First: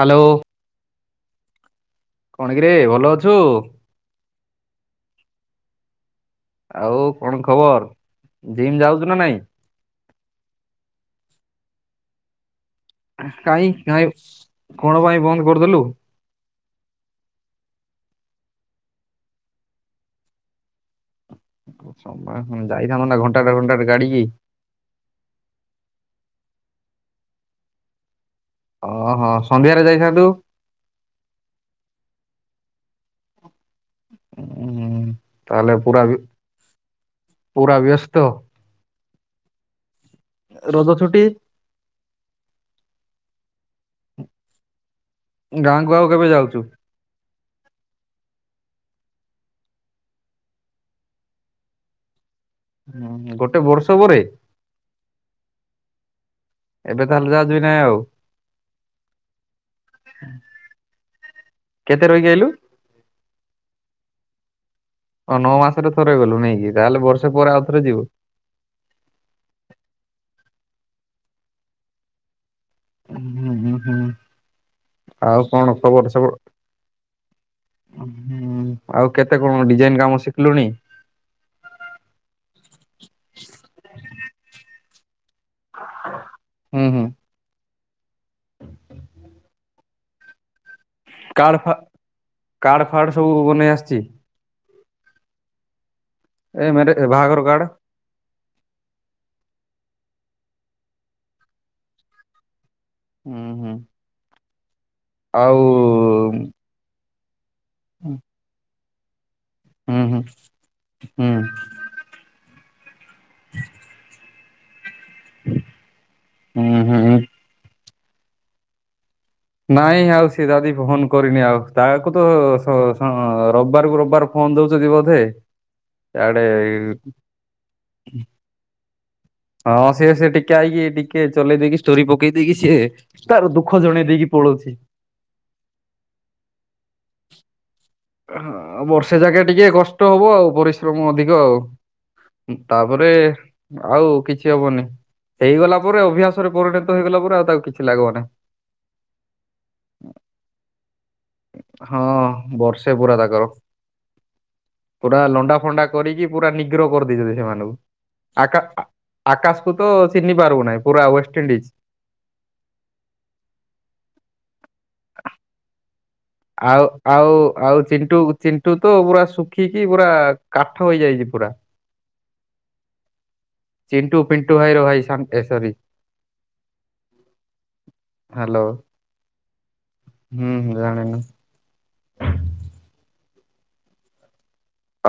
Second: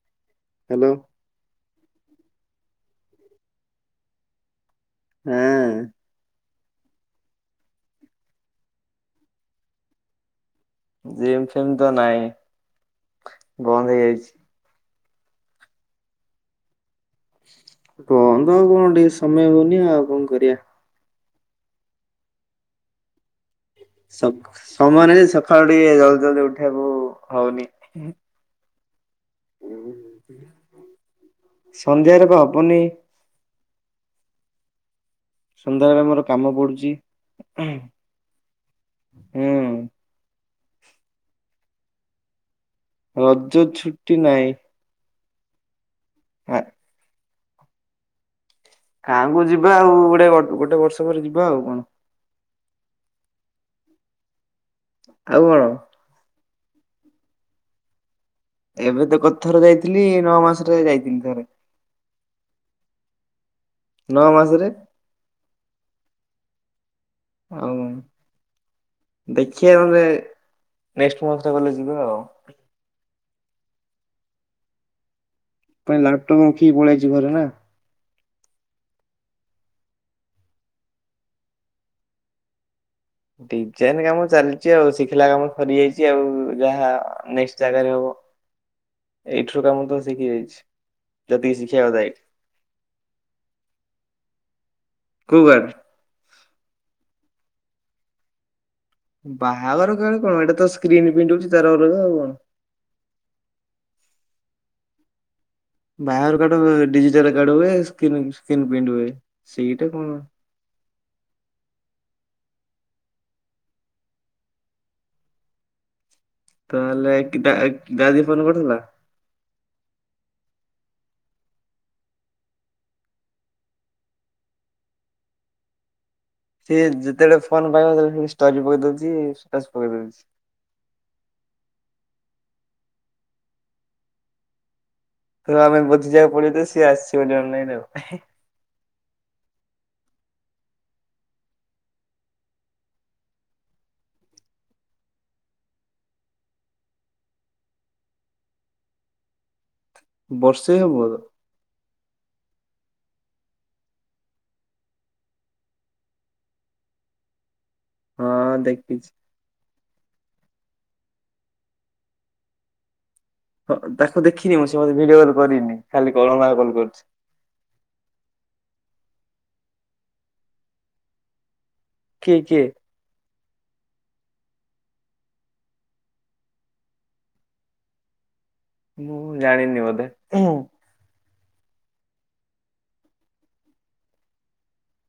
Hello. Hello. କଣ କିରେ ଭଲ ଅଛୁ? ହୁଁ। ଆଉ କଣ ଖବର ଜିମ୍ ଯାଉଛୁ ନା ନାଇଁ? ଜିମ୍ ଫିମ୍ ତ ନାହିଁ। କାଇଁ କଁ କଣ ପାଇଁ ବନ୍ଦ କରିଦେଲୁ? ବନ୍ଦ ଆଉ କଣ ଟିକେ ସମୟ ହଉନି ଆଉ କଣ କରିବା? ସମୟ ଯାଇଥାନ୍ତ ନା ଘଣ୍ଟା ଟେ ଘଣ୍ଟାଟେ ଗାଡିକି ସମୟରେ ସକାଳୁ ଟିକେ ଜଲଦି ଜଲଦି ଉଠେଇବାକୁ ହଉନି ଓହୋ ସନ୍ଧ୍ୟାରେ ଯାଇଥାନ୍ତୁ ସନ୍ଧ୍ୟାରେ ପା ହବନି। ଉୁଁ। ସନ୍ଧ୍ୟାବେଳେ ମୋର କାମ ପଡୁଛି ପୁରା ବ୍ୟସ୍ତ ହୁଁ। ରଜ ଛୁଟି? ରଜ ଛୁଟି ନା। ଗାଁକୁ ଆଉ କେବେ ଯାଉଛୁ? ଗାଁ କୁ ଯିବା ଆଉ ଗୋଟେ ଗୋଟେ ବର୍ଷ ପରେ ଯିବା ଆଉ କଣ? ହୁଁ ଗୋଟେ ବର୍ଷ ପରେ? ଆଉ କଣ? ଏବେ ତାହେଲେ ଯାହା ଯିବି ନାଇଁ ଆଉ? ଏବେ ତ କଥର ଯାଇଥିଲି ନଅ ମାସରେ ଯାଇଥିଲି ଥରେ କେତେ ରହିିକି ଆଇଲୁ? ନଅ ମାସରେ। ହ ନଅ ମାସରେ ଥରେ ଗଲୁ ନେଇକି ତାହେଲେ ବ ହଉ ଦେଖିବାଲେ ନେକ୍ସଟ ମରେ ଗଲେ ଯିବ ଆଉ ହୁଁ ହୁଁ ହୁଁ ଆଉ କଣ ପାଇଁ ଖବର ସବ? ଲାପଟପ୍ ରଖିକି ପଳେଇ ଆଇଚି ଘରେ ନା। ହୁଁ ଆଉ କେତେ କଣ ଡିଜାଇନ କାମ ଶିଖିଲୁଣି? ଡିଜାଇନ କାମ ଚାଲିଛି ଆଉ ଶିଖିଲା କାମ ସରିଯାଇଛି ଆଉ ହୁଁ ଯାହା ହୁଁ। ଜାଗାରେ ହବ ଏଇଠୁରୁ କାମ ତ ଶିଖିଯାଇଛି। କାର୍ଡ ଫା କାଡ଼ ଫାର୍ଡ଼ ସବୁ ବନେଇ ଆସିଛି? କୋଉବାର ଏମରେ ବାହାଘର କାର୍ଡ। ବାହାଘର କାର୍ଡ କଣ ଏଟା ତ ସ୍କ୍ରିନ୍ ପ୍ରିଣ୍ଟ ହୋଉଛି ତାର ଅଲଗା ଆଉ କଣ। ହୁଁ ହୁଁ। ଆଉ ବାହାଘର କାର୍ଡ ଡିଜିଟାଲ କାର୍ଡ ହୁଏ ହୁଁ ସ୍କ୍ରିନ୍ ପ୍ରିଣ୍ଟ ହୁଏ। ସେଇଟା ହୁଁ କଣ ହୁଁ। ହ ହୁଁ ତାହେଲେ ହୁଁ। କି ଦା ଦାଦି ଫୋନ କରୁଥିଲା? ନାଇଁ ଆଉ ସେ ଦାଦି ଫୋନ କରିନି ଆଉ ତାକୁ ତ ସ ଡ୍ ରବିବାରକୁ ରବିବାର ଫନ ଦୋଉଚନ୍ତି ବୋଧେ। ଆଡେ ସିଏ ଯେତେବେଳେ ଫୋନ ପାଇବ ହେତେବେଳେ ସେ ଷ୍ଟୋରି ପକେଇଦଉଛି। ହଁ ସିଏ ସେଠିକ୍ କିଆକି ଟିକେ ଚଲେଇ ଦେଇକି ଷ୍ଟୋରି ପକେଇ ଦେଇକି ସିଏ ତାର ଦୁଃଖ ଜଣେଇ ଦେଇକି ପଳଉଛି। ତ ଆମେ ବୁଝି ଯିବାକୁ ପଡିବ ଯେ ସିଏ ଆସିଚି ବୋଲି ଅନଲାଇନ ଆଉ। ହଁ ବର୍ଷେ ଯାକେ ଟିକେ କଷ୍ଟ ହବ ଆଉ ପରିଶ୍ରମ ଅଧିକ ଆଉ। ତାପରେ ଆଉ କିଛି ହବନି। ହେଇଗଲା ପରେ ଅଭ୍ୟାସରେ ପରିଣତ ହେଇଗଲା ପରେ ଆଉ ତା ଆଉ କିଛି ଲାଗିବ ନାହିଁ। ବର୍ଷେ ହବ ଏବେ। ହଁ ବର୍ଷେ ପୁରା ତାଙ୍କର। ପୁରା ଲଣ୍ଡା ଫଣ୍ଡା କରିକି ପୁରା ନିଗ୍ରହ କରିଦେଇଛନ୍ତି ସେମାନଙ୍କୁ। ହଁ ଆକା ଦେଖିଚି। ଆକାଶକୁୁ ତ ଚିହ୍ନି ପାରୁିବୁନାହିଁ ପୁରା ୱେଷ୍ଟଇଣ୍ଡିଜ। ହଁ ତାକୁ ଦେଖିନି ମୁଁ ସେ ମୋତେ ଭିଡିଓ କଲ କରିନି। ଖାଲି କଳନା ଆଉ ଆଉ ଆଉ ଚିଣ୍ଟୁ ଚିଣ୍ଟୁ ତ ପୁରା ଶୁଖିକି ପୁରା କାଠ ହେଇଯାଇଛି ପୁରା। କିଏ କିଏ? ଚିଣ୍ଟୁ ଫିଣ୍ଟୁ ଭାଇ ର ଭାଇ ଶାନ୍ତି ଏ ସରୀ ହ୍ୟାଲୋ। ମୁଁ ଜାଣିନି ବୋଧେ। ଜାଣୀନୁ।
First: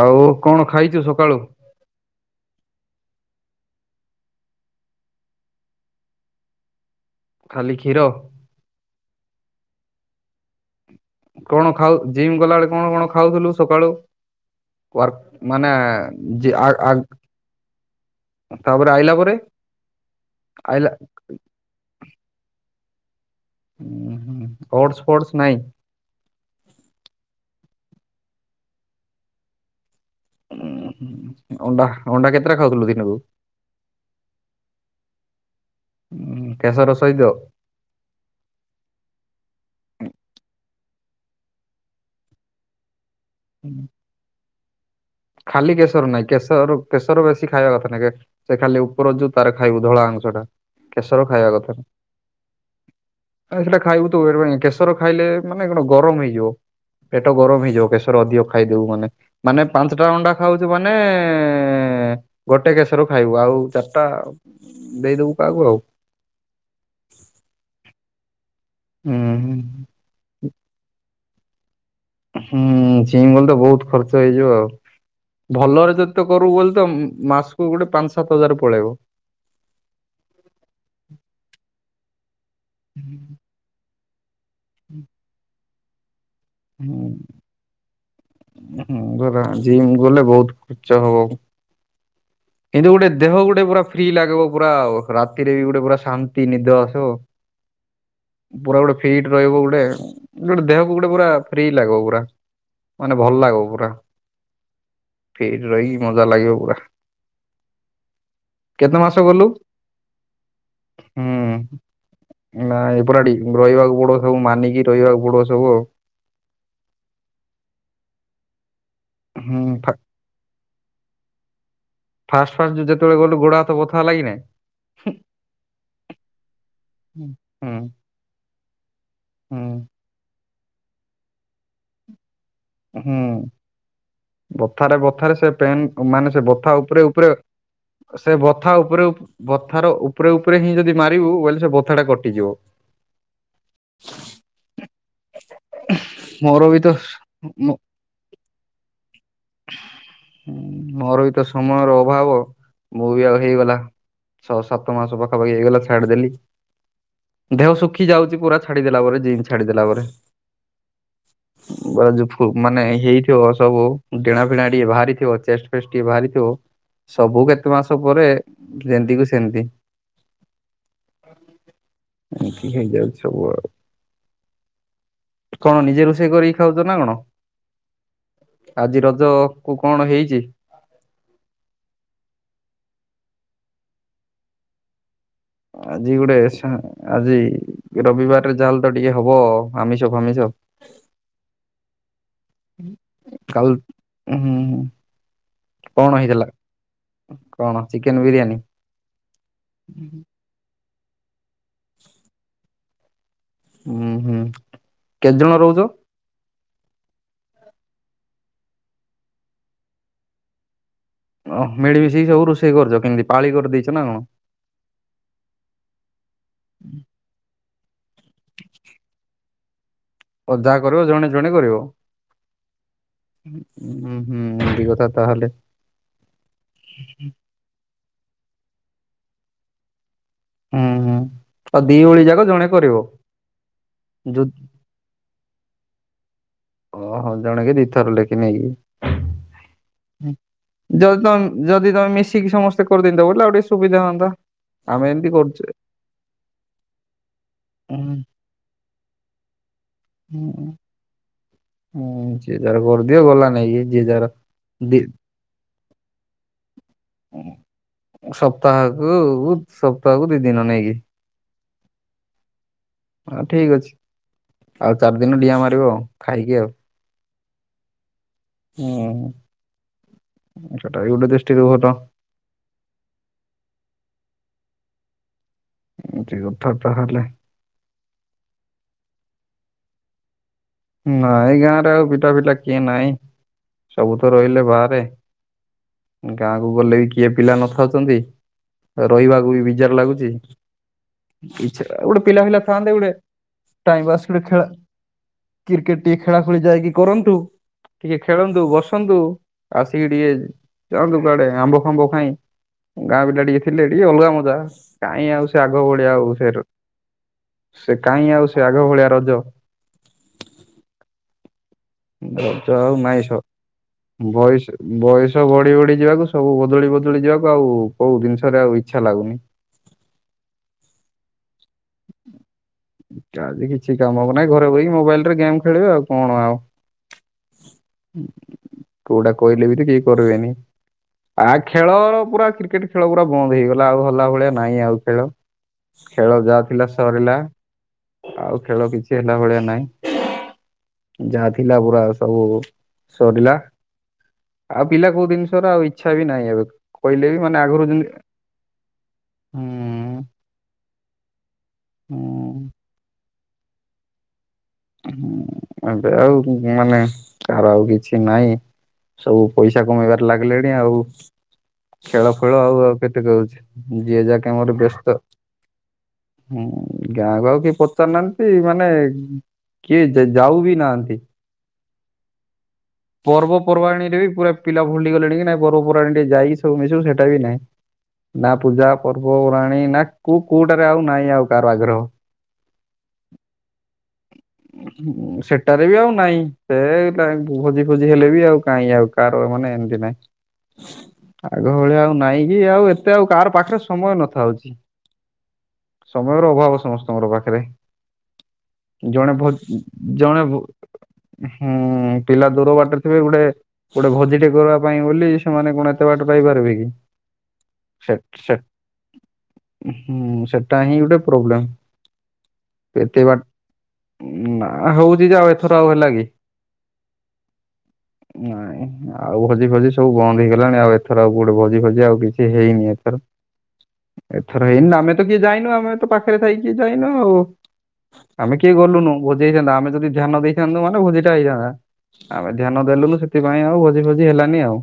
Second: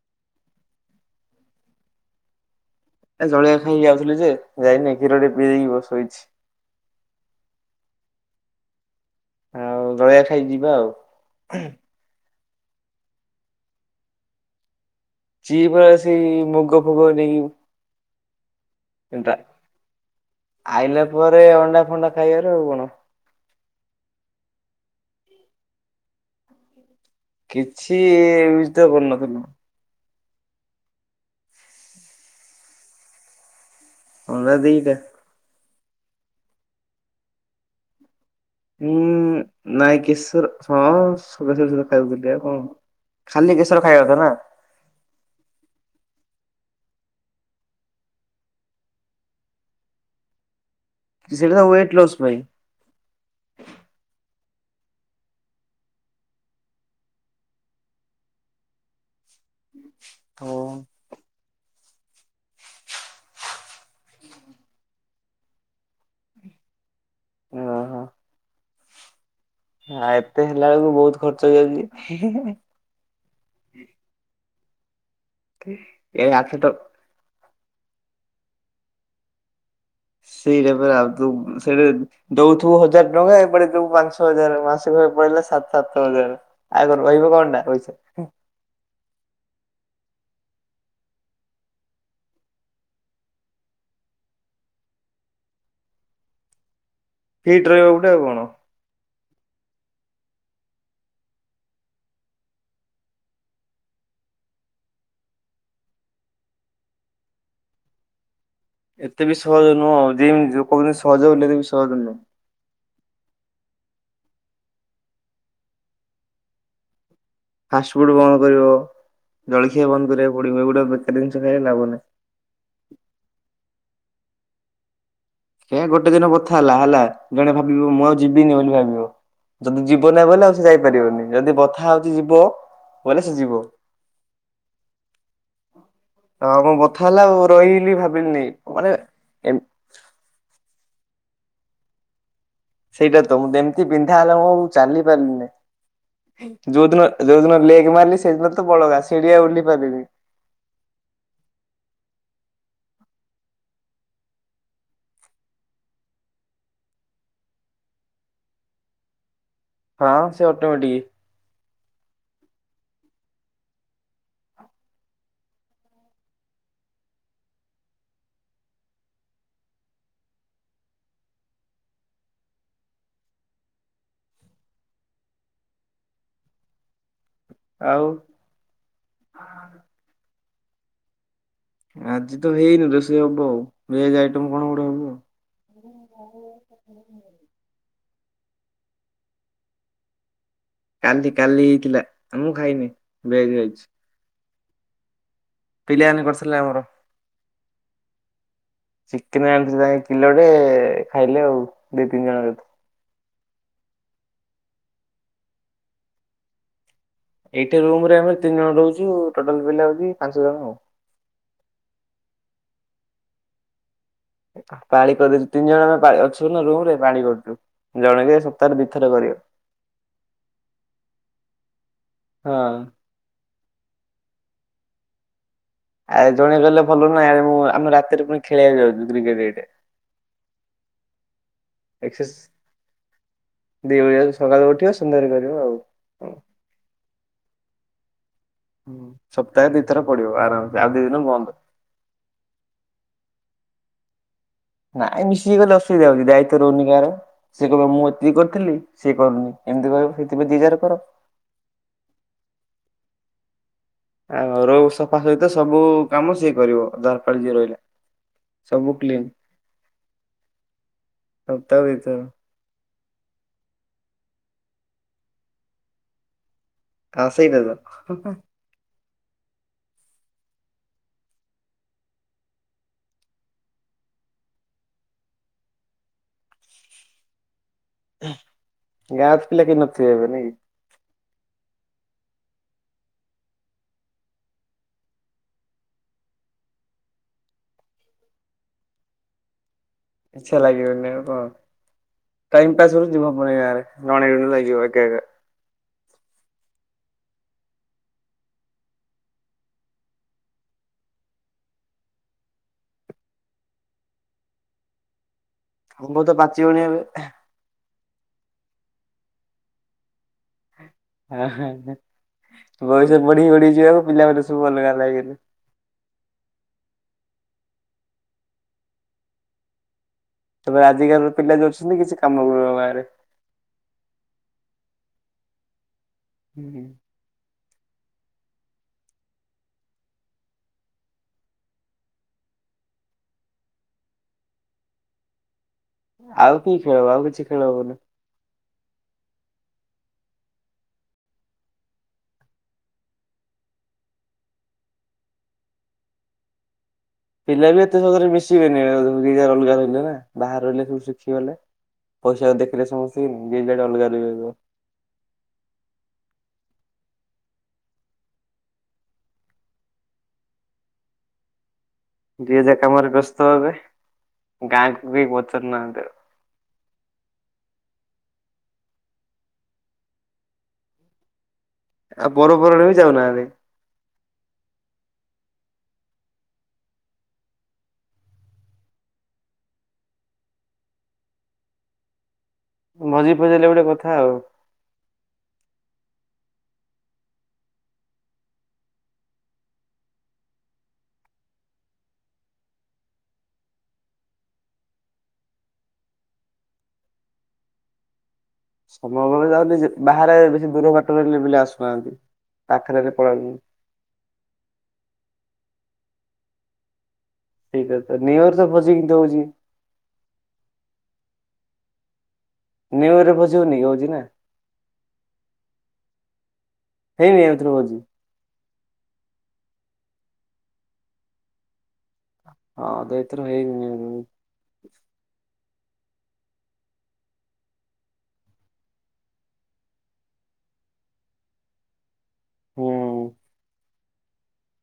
ଆଉ କଣ ଖାଇଛୁ ସକାଳୁ? ଏ ଜଳଖିଆ ଖାଇକି ଯାଉଥିଲି ଯେ ଯାଇନି କ୍ଷୀର ଟିକେ ପିଇଦେଇକି ଶୋଇଚି। ଖାଲି କ୍ଷୀର। ଆଉ ଜଳିଖିଆ ଖାଇ ଯିବା ଆଉ। କଣ ଖାଉ ଜିମ୍ ଗଲାବେଳେେ କଣ କଣ ଖାଉଥିଲୁ ସକାଳୁ? ୱାର୍କ ସିଏ ମାନେ ପା ସେଇ ଯେ ଆ ମୁଗ ଫୁଗ ଆଗ ଏନ୍ତା ଆଇଲା ପରେ ଅଣ୍ଡା ଫଣ୍ଡା ଖାଇବାର ଆଉ କଣ। ହିଁ ହିଁ ଓଟସ୍ ଫୋଡର୍ସ ନାଇଁ। କିଛି ଇମିତି ତ କରୁନଥିଲୁ। ହୁ ହୁ ଅଣ୍ଡା ଅଣ୍ଡା କେତେଟା ଖାଉଥିଲୁ ଦିନକୁ? ଅଣ୍ଡା ଦୁଇଟା। ହଁ କେଶର ସହିତ। ହୁଁ ନାଇ କେଶର ହଁ ସେ ଶଵ ଶଵର ଖାଇଦଉଥିଲି ଆଉ କଣ? ଖାଲି କେଶର ଖାଇବା କଥା ନା? ଖାଲି କେଶର ନାଇଁ କେଶରୁ କେଶର ବେଶୀ ଖାଇବା କଥା ନାଇଁ କେ ସେ ଖାଲି ଉପର ଯୋଉ ତାର ଖାଇବୁ ଧଳା ଅଂଶଟା କେଶର ଖାଇବା ସେଇଟା କଥା। ୱେଟ୍ ଲସ୍ ପାଇଁ। ସେଇଟା ଖାଇବୁ ତୁ ୱେଟ୍ ପାଇଁ କେଶର ଖାଇଲେ ମାନେ କଣ ଗରମ ହେଇଯିବ। ପେଟ ଗରମ ହେଇଯାଉ କେଶର ଅଧିକ ଖାଇଦବୁ ମାନେ ମାନେ ପାଞ୍ଚଟା ଅଣ୍ଡା ହଁ ଖାଉଚୁ ମାନେ ଗୋଟେ କେଶର ଖାଇବୁ ଆଉ ଚାରିଟା ଦେଇଦବୁ କାହାକୁ ଆଉ। ହୁଁ‌। ହଁ ଏତେ ହେଲା ବେଳକୁ ବହୁତ୍ ଖର୍ଚ୍ଚ ହେଇଯାଉଚି [unintelligible] ହୁଁ ଜିମ ଗଲେ ତ ବହୁତ୍ ଖର୍ଚ୍ଚ ହେଇଯିବ। ଆଉ ଭଲରେ ଯଦି ତ ଏ ଆଠ କରୁ ଟ ବୋଲେ ତ ମ ମାସ୍ ସକୁ ଗୋଟେ ପାଞ୍ଚ ସାତ ହଜାର ପଳେଇବ। ସେଇଟା ପା ଆଉ ତୁ ସେଇଟା ଦଉଥିବୁ ହଜାର ଟଙ୍କା ଏପଟେ ଦବୁ ପାଞ୍ଚ ଆଠ ହଜାର ମାସିକ ଭାବେ ପଡିଲେ ସାତ ସାତ ହଜାର ଆଗ ରହିବ କଣଟା ପଇସା। ହିଁ ଧରା ଜିମ୍ ଗଲେ ବହୁତ୍ ଖର୍ଚ୍ଚ ହବ। କିନ୍ତୁ ଗୋଟେ ଦେହ ଗୋଟେ ପୁରା ଫ୍ରି ଲାଗିବ ପୁରା ରାତିରେ ବି ଗୋଟେ ପୁରା ଶାନ୍ତି ନିଦ ଆସିବ। ଫିଟ୍ ରହିବା ଗୋଟେ ଆଉ କଣ। ପୁରା ଗୋଟେ ଫିଟ୍ ରହିବୁ ଗୋଟେ ଗ ଗୋଟେ ଦେହକୁ ଗୋଟେ ପୁରା ଫ୍ରି ଲାଗିବ ପୁରା ମାନେ ଭଲ ଲାଗିବ ପୁରା। ଫିଟ୍ ରହିକି ମଜା ଲାଗିବ ପୁରା। କେତେ ମାସ ଏତେ ବି ଗଲୁ? ସହଜ ନୁହଁ ଜିମ୍ ଯୋଉ କହୁଚନ୍ତି ହୁଁ ସହଜ ବୋଲି ଏତେ ବି ସହଜ ନୁହଁ। ନା ଏ ପୁରା ଡି ରହିବାକୁ ପଡିବ ସବୁ ମାନିକି ରହିବାକୁ ପଡିବ ସବୁ ଆଉ। ଫାଷ୍ଟଫୁଡ ବନ୍ଦ କରିବ ହୁଁ ଜଳଖିଆ ବନ୍ଦ କରିବାକୁ ପଡ଼ିବ ଏଗୁଡ଼ା ବେକାରୀ ଜିନିଷ ଖାଇଲେ ଲାଭ ନାହିଁ। ଫାଷ୍ଟ ଫାଷ୍ଟ ଯେତବେଳେ ଗଲୁ ଗୋଡ ହାତ ବୋଥା ହେଲା କି ନାଇଁ? ହେ ଗୋଟେ ଦିନ ବଥା ହେଲା ହେଲା ହୁଁ। ଜଣେ ହୁଁ ଭାବିବ ମୁଁ ଆଉ ଯିବିନି ବୋଲି ଭାବିବ ଯଦି ହୁଁ ଯି ଯିବ ନା ବଲେ ଆଉ ସେ ଯାଇପାରିବନି ଯଦି ବଥା ହଉଛି ଯିବ ହୁଁ ବୋଇଲେ ସେ ଯିବ। ବଥାରେ ବଥାରେ ସେ ପେନ୍ ମାନେ ସେ ହଁ ମୁଁ ବଥା ଉପରେ ହେଲା ଉପରେ ଆଉ ରହିଲି ସେ ଭାବିଲିନି ବଥା ମାନେ ଉପରେ ଏମ୍ ବଥାର ଉପରେ ଉପରେ ହିଁ ଯଦି ମାରିବୁ ବୋଇଲେ ସେ ବଥାଟା କଟିଯିବ। ସେଇଟା ତ ମୁଁ ଯେମ୍ତି ପିନ୍ଧା ହେଲେ ମୁଁ ଉ ଚାଲି ପାରିଲିନା। ମୋର ବି ଯୋଉ ତ ଦିନ ଯୋଉ ଦିନ ମୋ ଲେଗ୍ ମାରିଲି ସେଦିନ ତ ବଳଗ ଆସି ଚିଡ଼ିଆ ଉଲଲିପଦବି। ହୁଁ ମୋର ବି ତ ସମୟର ଅଭାବ ମୁଁ ବି ଆଉ ହେଇଗଲା। ଛଅ ସାତ ମାସ ପାଖାପାଖି ହେଇଗଲା ଛାଡିଦେଲି। ଦେହ ଶୁଖିଯାଉଚି ପୁରା ଛାଡିଦେଲା ପରେ [unintelligible] ଛାଡିଦେଲା ପରେ। ହଁ ସେ ଅଟୋମେଟିକ ବା ଯୋଉ ଫୁ ମାନେ ଇଏ ହେଇଥିବ ସବୁ। ଡେଣାଫିଣା ଟିକେ ବାହାରି ଥିବ ଚେଷ୍ଟ ଫେଷ୍ଟ ଟିକେ ବାରିଥିବ। ସବୁ କେତେ ମାସ ପରେ ଯେମତିକୁ ସେମିତି। ଏକତି ହେଇଯାଉ ସବୁ ଆଉ। କଣ ନିଜେ ରୋଷେଇ କରିକି ଖାଉଚ ନା କଣ? ଆଉ। ଆଜି ରଜକୁ କଣ ହେଇଚି? ଆଜି ତ ହେଇନି ରୋଷେଇ ହବ ଆଉ ଭେଜ ଆଇଟମ କଣ ଗୁଡେ ହବ ଆଉ। ଆଜି ଗୋଟେ ଆଚ୍ଛା ଆଜି ରବିବାରରେ ଜାଲ ତ ଟିକେ ହବ ଆମିଷ ଫାମିଷ। କାଲି କାଲି [unintelligible] ମୁଁ ଖାଇନି ଭେଜ କାଲି ହେଇଛି। ଉଁ ହୁଁ ‌। କଣ ପିଲାମାନେ ହେଥିଲା? କରିଥିଲେ ଆମର କଣ ଚିକେନ ବିରିୟାନୀ? ରେ ଖାଇଲୁ ଆଉ ଦି ତିନି ଜଣ ହୁଁ ହୁଁ କେତେଜଣ ରହୁଚ? ଏଇଠା ରୁମ ରେ ଆମ ତିନି ଜଣ ରହୁଚୁ। ଟୋଟାଲ ପିଲା ହଉଚି ପାଞ୍ଚ ଜଣ ଆଉ। ଓହ ମିଳି ମୀସେଇ ସବୁ ରୋଷେଇ କରିଚ କେମତି ପାଳି କରିଦେଇଚ ନା କଣ? ପାଣି କରିଦେଇଚୁ। ତିନି ଜଣ ଆମେ ପା ଅଛୁ ରୁମ ରେ ପାଳି କରୁଚୁ। ଜଳଖିଆ ସପ୍ତାହରେ ଦିଇଥର କରିବ। ଅଧା କରିବ ଜଣେ ଜଣେ କରିବ। ଆ ହୁଁ ହୁଁ ଏମତି କଥା ତାହଲେ। ଆରେ ଜଣେ ଗଲେ ଭଲ ନୁହ। ଆରେ ମୁଁ ଆମେ ରାତିରେ ପୁଣି ଖେଳିବାକୁ ଯାଉଚୁ କ୍ରିକେଟ ଏଇଟେ। ହୁଁ ହୁଁ ଆଉ ଦି ଓଳି ଯାକ ଏକ୍ସରସାଇଜ ଜଣେ କରିବ। ଦିନରେ କରିବ ଆଉ। ଓହଁ ଜଣେ କେ ଦିଥର ଲେଖା ହୁଁ ସପ୍ତାହେ ଦିଥର ପଡିବ ନେଇକି। ଆରାମସେ ଆଉ ଦି ଦିନ ଯଦି ବନ୍ଦ। ତମ ଯଦି ତମେ ମିଶିକି ସମସ୍ତେ ଏ କରଦିନ୍ତେ ବଲେ ଆଉ ଟିକେ ସୁଵିଧା ହୁଅନ୍ତା। ଆମେ ନାଇଁ ଏମିତି ମିଶିକି କରୁଛେ। କଲେ ଅସୁବିଧା ହଉଚି। ଦାୟିତ୍ୱ ରହୁନି କାହାର। ସେ କହିବ ମୁଁ ହୁଁ ଏତିକି କରିଥିଲି, ସିଏ କରୁନି ଏମିତି କହିବ। ସେଇଥିପାଇଁ ଯିଏ ହୁଁ ଯାର କର। ହୁଁ ସେ ତାର କରିଦିଅ ଗଲା ନାଇଁ କି? ଆ ଘର ସଫା ସହିତ ସବୁ କାମ ସିଏ କରିବ ଯାର ପାଳି ଯିଏ ରହିଲା। ସବୁ ସପ୍ତାହକୁ କ୍ଲିନ ଉ ସପ୍ତାହକୁ ଦି ଦିନ ନେଇକି? ସପ୍ତାହ କୁ ଦି ଥର। ହଁ ଠିକ ଅଛି। ଆଉ ଚାରି ଦିନ ଡିଆ ମାରିବ ଆଉ ଖାଇକି ଆଉ। ଆ ସେଇଟା ତ। ହୁଁ ସେଟା ବି ଗୋଟେ ଦୃଷ୍ଟିରୁ ଭଲ। ଏମିତି କଥା ତା ହେଲେ। ଗାସ ପିଲା କିଏ ନଥିବେ ଏବେ ନାହିଁ କି? ନାଇଁ ଗାଁ ରେ ଆଉ ପିଠା ଫିଟା କିଏ ନାଇଁ। ସବୁ ତ ରହିଲେ ବାହାରେ। ଗାଁକୁ ଗଲେ ବି କିଏ ପିଲା ନଥାଉଚନ୍ତି। ରହିବାକୁ ବି ବିଜାର ଲାଗୁଚି। ଚି। ଇଚ୍ଛା ଲାଗିବନି ଆଉ କଣ। ବିଯା ଗୋଟେ ପିଲା ପିଲା ଟାଇମ ପାସ୍ ଥାଆନ୍ତେ ଗୋଟେ ହଉଛି ହବନି ଗାଁରେ ଟାଇ ଜଣେ ପାସ୍ ଗୋଟେ ଜଣେ ଖେଳ ଲାଗିବ ଏକା ଏକା କ୍ରିକେଟ ଟିକେ ଖେଳା ଖେଳି ଯାଇକି କରନ୍ତୁ। ଟିକେ ଖେଳନ୍ତୁ ବସନ୍ତୁ ଆସିକି ଟିକେ ଯାଆନ୍ତୁ କୁଆଡେ ଆମ୍ବ ଫାମ୍ବ ଖାଇ। ଗାଁ ପିଲା ଟିକେ ଥିଲେ ଟିକେ ଅଲଗା ମଜା। କାହିଁ ଆଉ ସେ ଆଗ ଭଳିଆ ଆମ୍ବ ତ ଆଉ ସେ ପାଚିବଣି ଏବେ। ସେ କାଇହିଁ ଆଉ ସେ ଆଗ ଭଳିଆ ରଜ? ଆ ହ। ରଜ ଆଉ ବୟସ ନାଇଁ ସ ବଢି ବଢି ଯିବ ଆ ପିଲା ମାନେ ବୟସ ସବୁ ଅଲଗା ଅଲଗା ବୟସ ହେଇ ବଢି ବଢି ଯିବାକୁ ସବୁ ବଦଳି ବଦଳି ଯିବାକୁ ଆଉ କୋଉ ଜିନିଷରେ ଆଉ ଇଚ୍ଛା ଲାଗୁନି। ତାପରେ ଆଜିକାଲିର ପିଲା ଯଉ ଅଛନ୍ତି କିଛି କାମକୁ ନୁହ ଗାଁ ରେ। ଯାଆନ୍ତି କିଛି କାମକୁ ନାଇଁ। ଘରେ ବଇକି ମୋବାଇଲ ରେ ଗେମ୍ ଖେଳିବେ ଆଉ କଣ ଆଉ। କୋଉଟା କହିଲେ ବି ତ କେହି କରିବେନି। ଆ ଖେଳ ପୁରା କ୍ରିକେଟ ଖେଳ ପୁରା ବନ୍ଦ ହେଇଗଲା ଆଉ ହଲା ଭଳିଆ ନାଇଁ ଆଉ ଖେଳ। ଖେଳ ଆଉ କି ଯାଥିଲା ଖେଳ ହବ ଆଉ ସରିଲା। କିଛି ଖେଳ ହବନି। ଆଉ ଖେଳ କିଛି ହେଲା ଭଳିଆ ନାଇଁ। ଯା ଥିଲା ପୁରା ସବୁ ସରିଲା। ଆଉ ପିଲା କୋଉ ଜିନିଷର ଆଉ ଇଚ୍ଛା ବି ନାହିଁ ଏବେ। କହିଲେ ମାନେ ପିଲା ବି ଆଗରୁ ଏତେ ଯେମିତି ସହଜ ରେ ମିଶିବେନିା ଅଲଗା ଅଲଗା ହୁଁ ବାହାରେ ରହିଲେ [inaudible] ଝି ଗଲେ। ପଇସାକୁ ହୁଁ ଦେଖିଲେ ସମସ୍ତେ ନଯିଏ ଯାଡେ ଅଲଗା ଅଲଗା ରହିବ। ଉଁ ଏବେ ଆଉ ମାନେ କାହାର ଆଉ କିଛି ନାଇଁ। ସବୁ ପଇସା କମେଇବାରେ ଲାଗିଲେଣି ଆଉ। ଖେଳ ଯିଏ ଫେଳ ଯାହା ଆଉ ଆଉ କାମରେ କେତେ ବ୍ୟସ୍ତ କରୁଛି ହେବେ ଯିଏ ଯା କାମରେ ଗାଁକୁ ବ୍ୟସ୍ତ। କେହି ପଚାରୁ ନାହାନ୍ତି ଆଉ। ହୁଁ ଗାଁକୁ ଆଉ କିଏ ପଚାରୁ ନାହାନ୍ତି ମାନେ କିଏ ଯାଉ ବି ନାହାନ୍ତି। ଆଉ ପରପରାଣୀ ବି ଯାଉନାହାଁନ୍ତି। ପର୍ବାଣୀରେ ବି ପୁରା ପିଲା ଭୁଲି ଗଲେଣି କି ନାଇଁ ପର୍ବପବାଣିୀଟିକେ ଯାଇକି ସବୁ ମିଶିବୁ ସେଟା ବି ନାଇଁ। ନା ପୂଜା ପର୍ବ ପର୍ବାଣୀ ନା କୋଉ କୋଉଟାରେ ଆଉ ନାହିଁ ଆଉ କାହାର ଆଗ୍ରହ। ଭଜି ଫଜିଲେ ଗୋଟେ କଥା ଆଉ। ସେଟାରେ ବି ଆଉ ନାହିଁ ସେ ଭୋଜି ଫୋଜି ହେଲେ ବି ଆଉ କାଇଁ ଆଉକାର ମାନେ ଏମିତି ନାଇଁ। ଆଗ ଭଳିଆ ଆଉ ନାଇଁ କି ଆଉ ଏତେ ଆଉ କାହାର ପାଖରେ ସମୟ ନଥାଉଛି। ସମୟର ଅଭାବ ସମସ୍ତଙ୍କର ପାଖରେ। ସମୟ ଜଣେ ବେଳେ ଭ ଯାଉନି ଯେ ବାହାରେ ଜଣେ ଭୋ ବେଶୀ ଦୂର ବାଟରେ ପିଲା ହୁଁ ଆସୁନାହାନ୍ତି। ପିଲା ଦୂର ବାଟରେ ପାଖରେ ଥିବେ ଗୁଡ଼େ ପଳାନ୍ତି ଗୋଟେ ଭୋଜିଟେ କରିବା ପାଇଁ ବୋଲି ସେମାନେ କଣ ଏତେ ବାଟ ପାଇପାରିବେ କି। ଠିକ ଅ ସେ ତ ନିୟର୍ ସେ ତ ଭୋଜିିକିନ୍ତି ହଉଛି। ହୁଁ ସେଟା ହିଁ ଗୋଟେ ପ୍ରୋବ୍ଲେମ୍ ନିଉ ଇୟର ଏତ ରେ ବା ଭୋଜି ହଉନି କି ହଉଛି ନା ଆ ହଉଛି ଯେ ଆଉ ଏଥର ଆଉ ହେଲା କି? ହେଇନି ଏଇଥିରୁ ଭୋଜି। ନାଇଁ ଆଉ ଭୋଜି ଫୋଜି ସବୁ ବନ୍ଦ ହେଇଗଲାଣି ଆଉ ଏଥର ଆଉ କୁଆଡେ ଭୋଜି ଫୋଜି ଆଉ କିଛି ସେ ହେଇନି ହଁ ତ ଏଥର ହେଇନି ଏଥର ହେଇନି ଆମେ ତ କିଏ ଯାଇନୁ ଆମେ ତ ପାଖରେ ଥାଇକିଏ ଯାଇନୁ ଆଉ। ଆମେ କିଏ ଗଲୁନୁ ଭୋଜି ହେଇଥାନ୍ତା ଆମେ ଯଦି ଧ୍ୟାନ ଦେଇଥାନ୍ତୁ ମାନ ଭୋଜିଟା ହେଇଥାନ୍ତା। ଆମେ ଧ୍ୟାନ ଦେଲୁନୁ ହୁଁ। ସେଥିପାଇଁ ଆଉ ଭୋଜି ଭୋଜି ହେଲାନି ଆଉ।